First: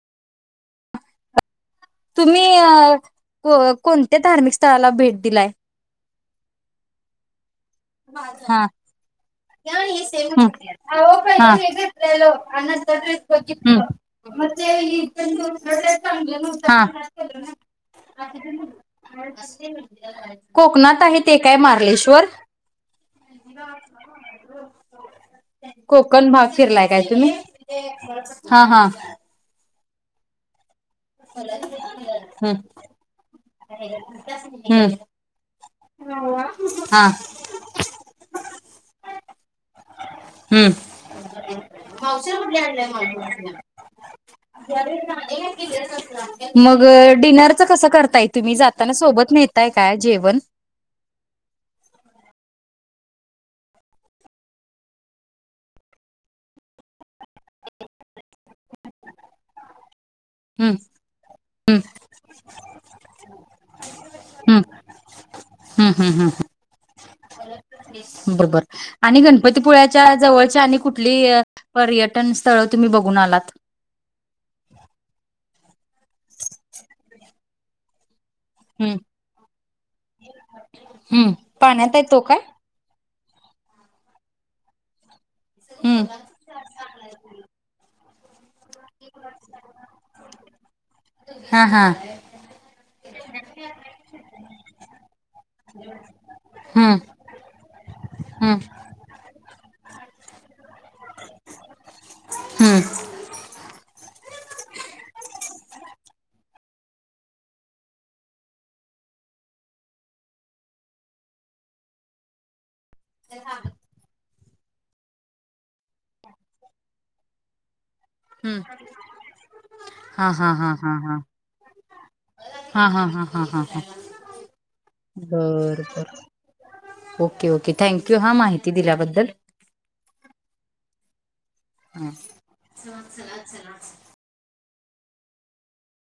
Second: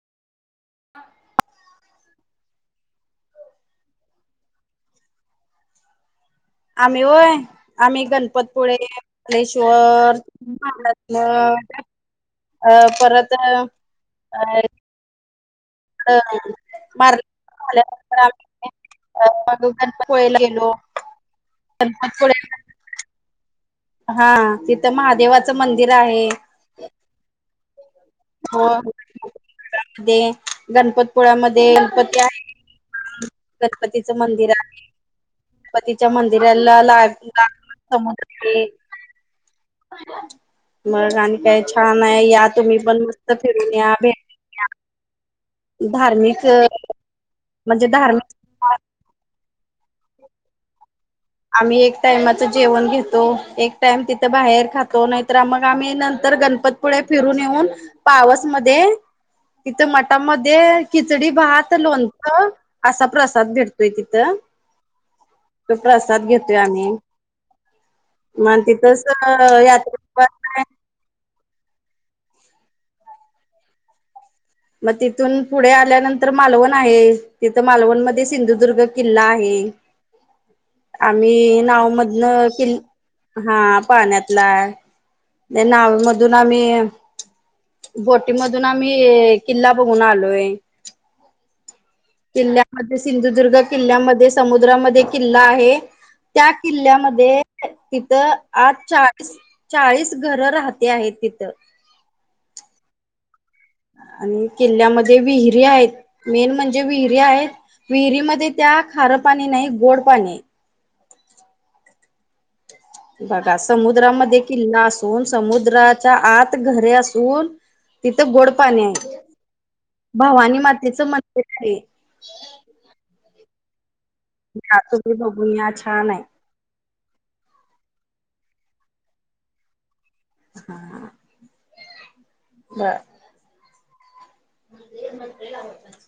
[unintelligible] तुम्ही अ को कोणत्या धार्मिक स्थळाला भेट दिलाय? आम्ही ओय आम्ही हा. गणपतपुळेले कलेश्वर. [unintelligible] हम्म. [unintelligible] अ परत अ [unintelligible] मारल्यानंतर आम्ही हा. मग गणपतपुळेला गेलो कोकणात आहे ते काय मार्लेश्वर? गणपतपुळे हा तिथं महादेवाचं मंदिर आहे कोकण भाग फिरलाय काय तुम्ही हा हा. [inaudible] दे गणपत पुुळामध्ये गणपती आहे हम्म. गणपतीचा मंदिर हम्म आहे. गणपतीच्या मंदिराला हा [unintelligible] समुद्र ते. हम्म. मग आणि काय छान आहे या तुम्ही पण मस्त फिरून या भेट धार्मिक मग डिनरच म्हणजे कसं करताय तुम्ही धार्मिक जात ताना सोबत न्हेताय काय जेवण? आम्ही एक टाइमाचं जेवण घेतो, एक टाइम तिथं बाहेर खातो नाहीतर आम्हा का आम्ही नंतर गणपत पुढे फिरून येऊन पावस मध्ये तिथं मटामध्ये हम्म खिचडी, भात, लोणचं असा प्रसाद भेटतोय तिथं. हम्म तो हम्म हम्म प्रसाद हम्म. घेतोय आम्ही. बरोबर मग तिथंच आणि गणपतीपुळ्याच्या यात्रा जवळ आणि कुठलीय पर्यटन स्थळ तुम्ही बघून आलात? म तिथून पुढे आल्यानंतर मालवण आहे तिथं मालवण मध्ये सिंधु दुर्ग हम्म किल्ला आहे हम्म आम्ही पाण्यात आहे तो काय? नावमधनं किल्ल हा पाण्यातला ते हम्म नावमधून आम्ही बोटीमधून आम्ही किल्ला बघून आलोय. हा हा. किल्ल्यामध्ये सिंधुदुर्ग किल्ल्यामध्ये समुद्रामध्ये किल्ला आहे. त्या हम्म किल्ल्यामध्ये तिथं हम्म आत चा ळीस चाळीस घर राहत्या आहे तिथं. हम्म आणि किल्ल्यामध्ये विहिरी आहेत मेन म्हणजे विहिरी आहे. विहिरीमध्ये त्या खारं पाणी नाही गोड पाणी आहे. बघा समुद्रामध्ये किल्ला असून समुद्राच्या आत घरे असून तिथं गोड हम्म पाणी आहे हा हा भावानी हा हा मातेचा हा मंदिर आहे. हा हा हा हा हा हा तुम्ही बघून या बरं छान बरं. आहे. ओके ओके थँक्यू हा माहिती दिल्याबद्दल. [unintelligible] हा चल चल आत चल मंदीर मध्ये